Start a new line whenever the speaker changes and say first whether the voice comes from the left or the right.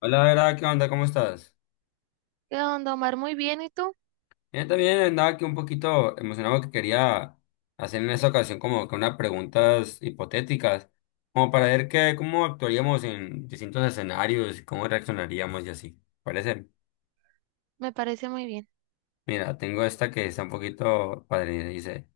left: Hola, Vera, ¿qué onda? ¿Cómo estás?
right: ¿Qué onda, Omar? Muy bien, ¿y tú?
left: Bien, también andaba aquí un poquito emocionado que quería hacer en esta ocasión como que unas preguntas hipotéticas, como para ver qué, cómo actuaríamos en distintos escenarios y cómo reaccionaríamos y así. ¿Parece?
right: Me parece muy bien.
left: Mira, tengo esta que está un poquito padre, dice.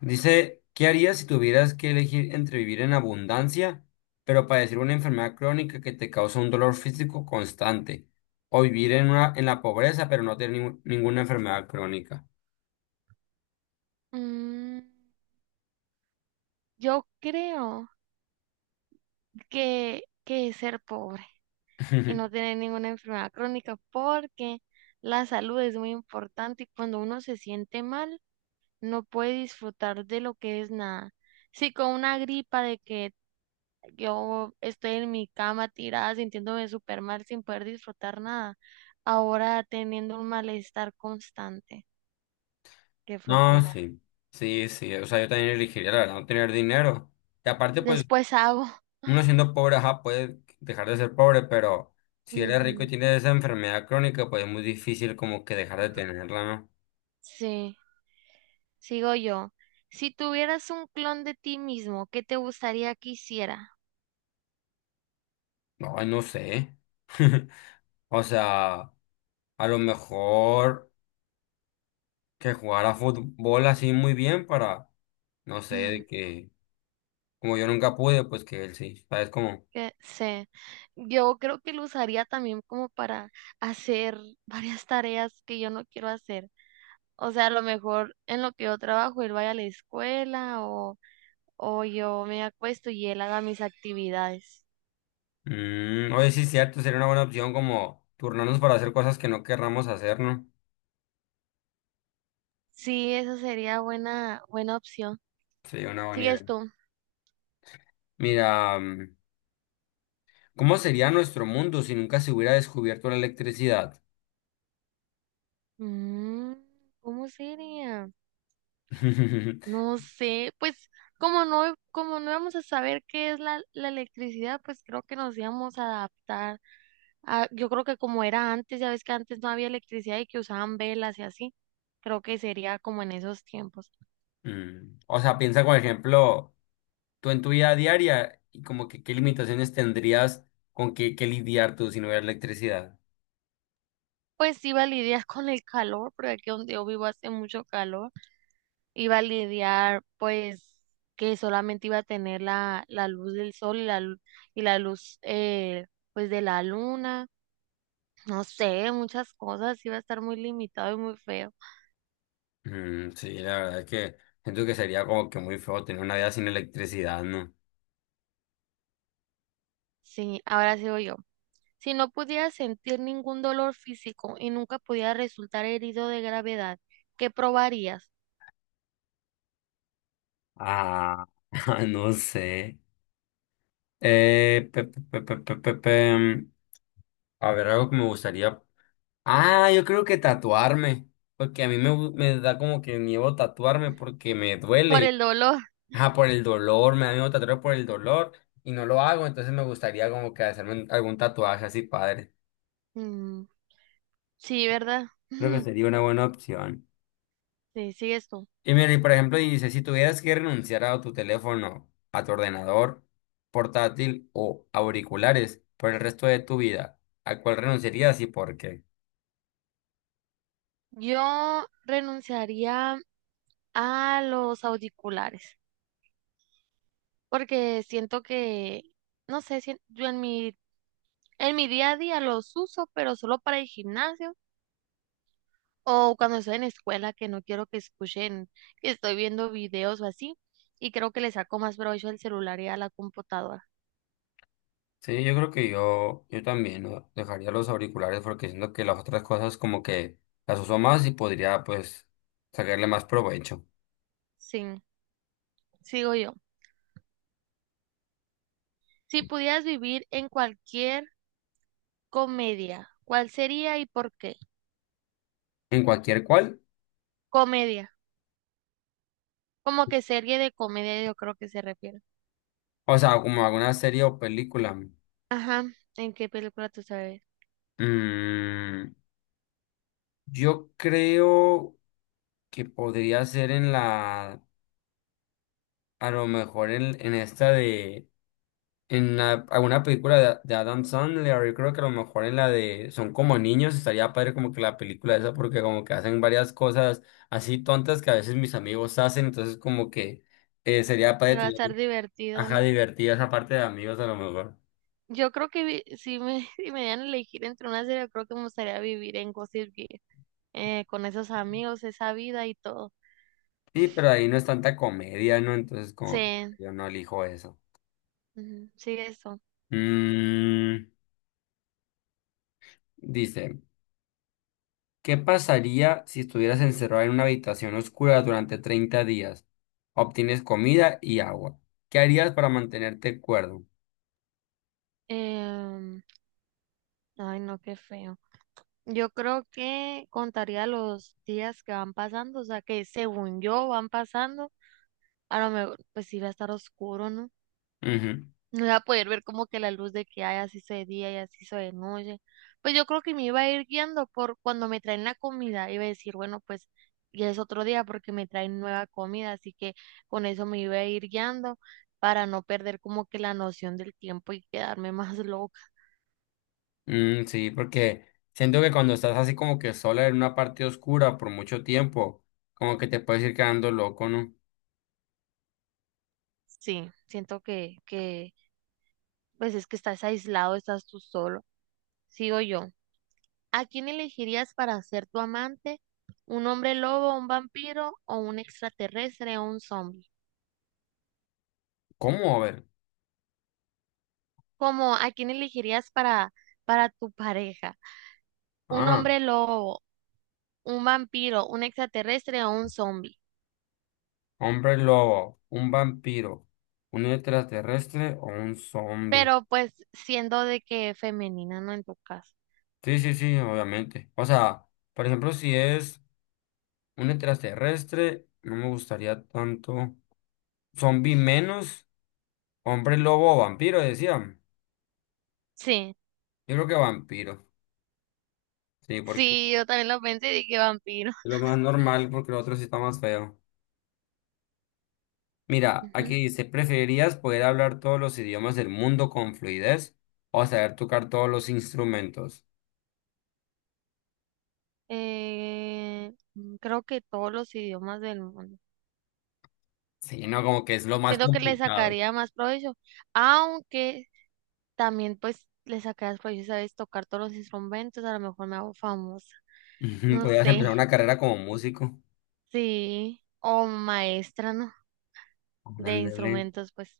left: Dice, ¿qué harías si tuvieras que elegir entre vivir en abundancia, pero padecer una enfermedad crónica que te causa un dolor físico constante, o vivir en una, en la pobreza, pero no tener ninguna enfermedad crónica?
right: Mm, yo creo que es ser pobre y no tener ninguna enfermedad crónica porque la salud es muy importante y cuando uno se siente mal no puede disfrutar de lo que es nada. Si con una gripa de que yo estoy en mi cama tirada sintiéndome súper mal sin poder disfrutar nada, ahora teniendo un malestar constante, qué
left: No,
right: flojera.
left: sí, sí, sí, o sea, yo también elegiría, la verdad, no tener dinero. Y aparte, pues,
right: Después hago.
left: uno siendo pobre, ajá, puede dejar de ser pobre, pero si eres rico y
right: Ujú.
left: tienes esa enfermedad crónica, pues es muy difícil como que dejar de tenerla, ¿no?
right: Sí, sigo yo. Si tuvieras un clon de ti mismo, ¿qué te gustaría que hiciera?
left: No, no sé. O sea, a lo mejor que jugara fútbol así muy bien para, no sé,
right: Mm,
left: de que, como yo nunca pude, pues que él sí, ¿sabes? Como,
right: que sé, yo creo que lo usaría también como para hacer varias tareas que yo no quiero hacer. O sea, a lo mejor en lo que yo trabajo, él vaya a la escuela o yo me acuesto y él haga mis actividades.
left: oye, sí, cierto, sería una buena opción como turnarnos para hacer cosas que no querramos hacer, ¿no?
right: Sí, esa sería buena, buena opción.
left: Sería una buena
right: ¿Sigues
left: idea.
right: tú?
left: Mira, ¿cómo sería nuestro mundo si nunca se hubiera descubierto la electricidad?
right: Mm, ¿cómo sería? No sé, pues como no íbamos a saber qué es la electricidad, pues creo que nos íbamos a adaptar a, yo creo que como era antes, ya ves que antes no había electricidad y que usaban velas y así, creo que sería como en esos tiempos.
left: O sea, piensa, por ejemplo, tú en tu vida diaria y como que qué limitaciones tendrías con qué, qué lidiar tú si no hubiera electricidad.
right: Pues iba a lidiar con el calor, porque aquí donde yo vivo hace mucho calor, iba a lidiar pues que solamente iba a tener la luz del sol y y la luz pues de la luna, no sé, muchas cosas, iba a estar muy limitado y muy feo.
left: Mm, sí, la verdad es que siento que sería como que muy feo tener una vida sin electricidad, ¿no?
right: Sí, ahora sigo yo. Si no pudiera sentir ningún dolor físico y nunca pudiera resultar herido de gravedad, ¿qué probarías?
left: Ah, no sé. Pe- pe- pe- pe- pe- pe- pe- mm, A ver, algo que me gustaría. Ah, yo creo que tatuarme, porque a mí me, me da como que miedo tatuarme porque me
right: Por
left: duele,
right: el dolor.
left: ajá, por el dolor, me da miedo tatuarme por el dolor y no lo hago, entonces me gustaría como que hacerme algún tatuaje así, padre.
right: Mm, sí, ¿verdad?
left: Creo que sería una buena opción.
right: Sí, sí, esto.
left: Y mira, y por ejemplo, dice, si tuvieras que renunciar a tu teléfono, a tu ordenador, portátil o auriculares por el resto de tu vida, ¿a cuál renunciarías y por qué?
right: Yo renunciaría a los auriculares porque siento que, no sé, si yo en mi día a día los uso, pero solo para el gimnasio. O cuando estoy en escuela que no quiero que escuchen que estoy viendo videos o así. Y creo que le saco más provecho al celular y a la computadora.
left: Sí, yo creo que yo también ¿no? dejaría los auriculares porque siento que las otras cosas como que las uso más y podría pues sacarle más provecho.
right: Sí, sigo yo. Si pudieras vivir en cualquier comedia, ¿cuál sería y por qué?
left: En cualquier cual,
right: Comedia. Como que serie de comedia yo creo que se refiere.
left: o sea, como alguna serie o película.
right: Ajá, ¿en qué película tú sabes?
left: mm, yo creo que podría ser en la, a lo mejor en esta de alguna película de Adam Sandler, yo creo que a lo mejor en la de Son como niños, estaría padre como que la película esa, porque como que hacen varias cosas así tontas que a veces mis amigos hacen, entonces como que sería padre
right: Va a
left: tener,
right: estar divertido,
left: ajá,
right: ¿no?
left: divertida esa parte de amigos a lo mejor.
right: Yo creo que si me, si me dieran a elegir entre una serie, yo creo que me gustaría vivir en Gossip Girl, con esos amigos, esa vida y todo.
left: Sí, pero ahí no es tanta comedia, ¿no? Entonces como
right: Sí.
left: que yo no elijo eso.
right: Ujú. Sí, eso.
left: Mm, Dice. ¿Qué pasaría si estuvieras encerrado en una habitación oscura durante 30 días? Obtienes comida y agua. ¿Qué harías para mantenerte cuerdo?
right: Em, Ay, no, qué feo. Yo creo que contaría los días que van pasando, o sea, que según yo van pasando, a lo mejor pues sí va a estar oscuro, ¿no?
left: Ujú.
right: No iba a poder ver como que la luz de que hay así se de día y así se de noche. Pues yo creo que me iba a ir guiando por cuando me traen la comida, iba a decir, bueno, pues ya es otro día porque me traen nueva comida, así que con eso me iba a ir guiando para no perder como que la noción del tiempo y quedarme más loca.
left: Mm, sí, porque siento que cuando estás así como que sola en una parte oscura por mucho tiempo, como que te puedes ir quedando loco, ¿no?
right: Sí, siento pues es que estás aislado, estás tú solo. Sigo yo. ¿A quién elegirías para ser tu amante? ¿Un hombre lobo, un vampiro o un extraterrestre o un zombie?
left: ¿Cómo? A ver.
right: ¿Cómo a quién elegirías para tu pareja? ¿Un
left: Ah,
right: hombre lobo, un vampiro, un extraterrestre o un zombie?
left: hombre lobo, un vampiro, un extraterrestre o un zombie.
right: Pero pues siendo de que femenina, no en tu caso.
left: Sí, sí, sí, obviamente. O sea, por ejemplo, si es... Un extraterrestre, no me gustaría tanto. Zombie menos, hombre lobo o vampiro, decían.
right: Sí,
left: Yo creo que vampiro. Sí, porque es
right: sí, yo también lo pensé y dije vampiro.
left: lo más normal, porque lo otro sí está más feo. Mira, aquí dice, ¿preferirías poder hablar todos los idiomas del mundo con fluidez o saber tocar todos los instrumentos?
right: Mm, creo que todos los idiomas del mundo.
left: Sí, no, como que es lo más
right: Siento que le
left: complicado.
right: sacaría más provecho, aunque también pues le sacarías provecho, sabes, tocar todos los instrumentos, a lo mejor me hago famosa, no
left: Podrías
right: sé,
left: empezar una carrera como músico.
right: sí, o maestra, ¿no? De
left: Ándale.
right: instrumentos, pues.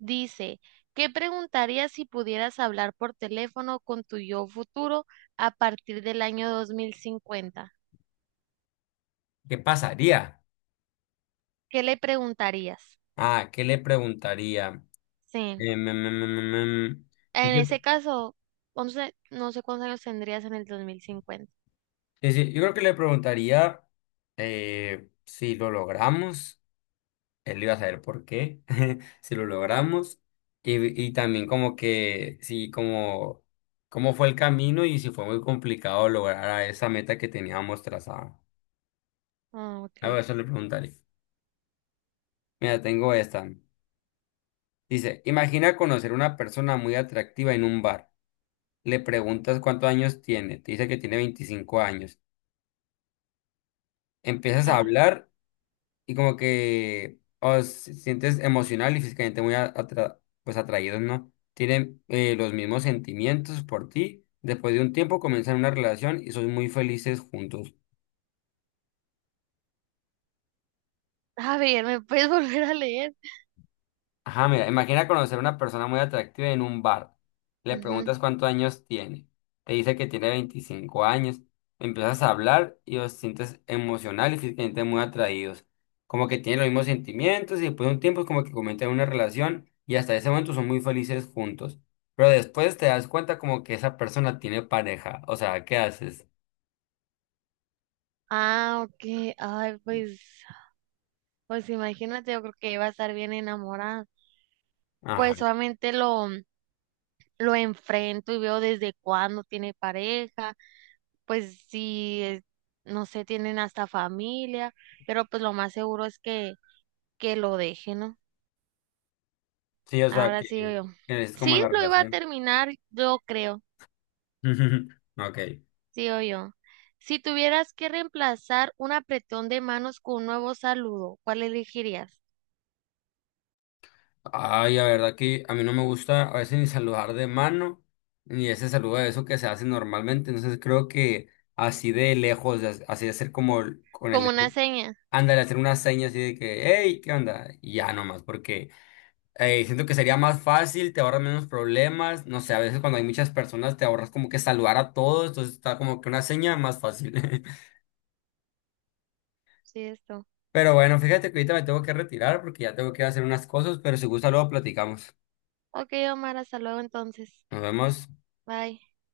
right: Dice, ¿qué preguntarías si pudieras hablar por teléfono con tu yo futuro a partir del año 2050?
left: ¿Qué pasaría?
right: ¿Qué le preguntarías?
left: Ah, ¿qué le preguntaría?
right: Sí.
left: Em, em, em, em,
right: En
left: em, em.
right: ese caso, 11, no sé cuántos años tendrías en el 2050.
left: Sí, sí, yo creo que le preguntaría si lo logramos, él iba a saber por qué, si lo logramos, y también como que, sí, como, cómo fue el camino y si fue muy complicado lograr a esa meta que teníamos trazada.
right: Ah,
left: A ver,
right: ok.
left: eso le preguntaría. Mira, tengo esta. Dice, imagina conocer una persona muy atractiva en un bar. Le preguntas cuántos años tiene, te dice que tiene 25 años. Empiezas a
right: Ah,
left: hablar y como que os sientes emocional y físicamente muy pues atraídos, ¿no? Tienen los mismos sentimientos por ti. Después de un tiempo comienzan una relación y son muy felices juntos.
right: a ver, ¿me puedes volver a leer?
left: Ajá, mira, imagina conocer a una persona muy atractiva en un bar. Le
right: Ujú.
left: preguntas cuántos años tiene. Te dice que tiene 25 años. Empiezas a hablar y os sientes emocional y físicamente muy atraídos. Como que tienen los mismos sentimientos y después de un tiempo es como que comienzan una relación y hasta ese momento son muy felices juntos. Pero después te das cuenta como que esa persona tiene pareja. O sea, ¿qué haces?
right: Ah, ok. Ay, pues, pues imagínate, yo creo que iba a estar bien enamorada. Pues
left: Ajá.
right: solamente lo enfrento y veo desde cuándo tiene pareja, pues si, no sé, tienen hasta familia, pero pues lo más seguro es que lo deje, ¿no?
left: Sí, o sea,
right: Ahora sí yo.
left: que es como
right: Sí,
left: la
right: lo iba a
left: relación.
right: terminar, yo creo.
left: Ok.
right: Sí, yo. Si tuvieras que reemplazar un apretón de manos con un nuevo saludo, ¿cuál elegirías?
left: Ay, la verdad que a mí no me gusta a veces ni saludar de mano, ni ese saludo de eso que se hace normalmente. Entonces creo que así de lejos, así de hacer como con
right: Como
left: el...
right: una seña.
left: Ándale, hacer una seña así de que, hey, ¿qué onda? Y ya nomás, porque siento que sería más fácil, te ahorras menos problemas. No sé, a veces cuando hay muchas personas te ahorras como que saludar a todos, entonces está como que una seña más fácil.
right: Sí, esto.
left: Pero bueno, fíjate que ahorita me tengo que retirar porque ya tengo que ir a hacer unas cosas, pero si gusta luego platicamos.
right: Ok, Omar, hasta luego entonces.
left: Nos vemos.
right: Bye.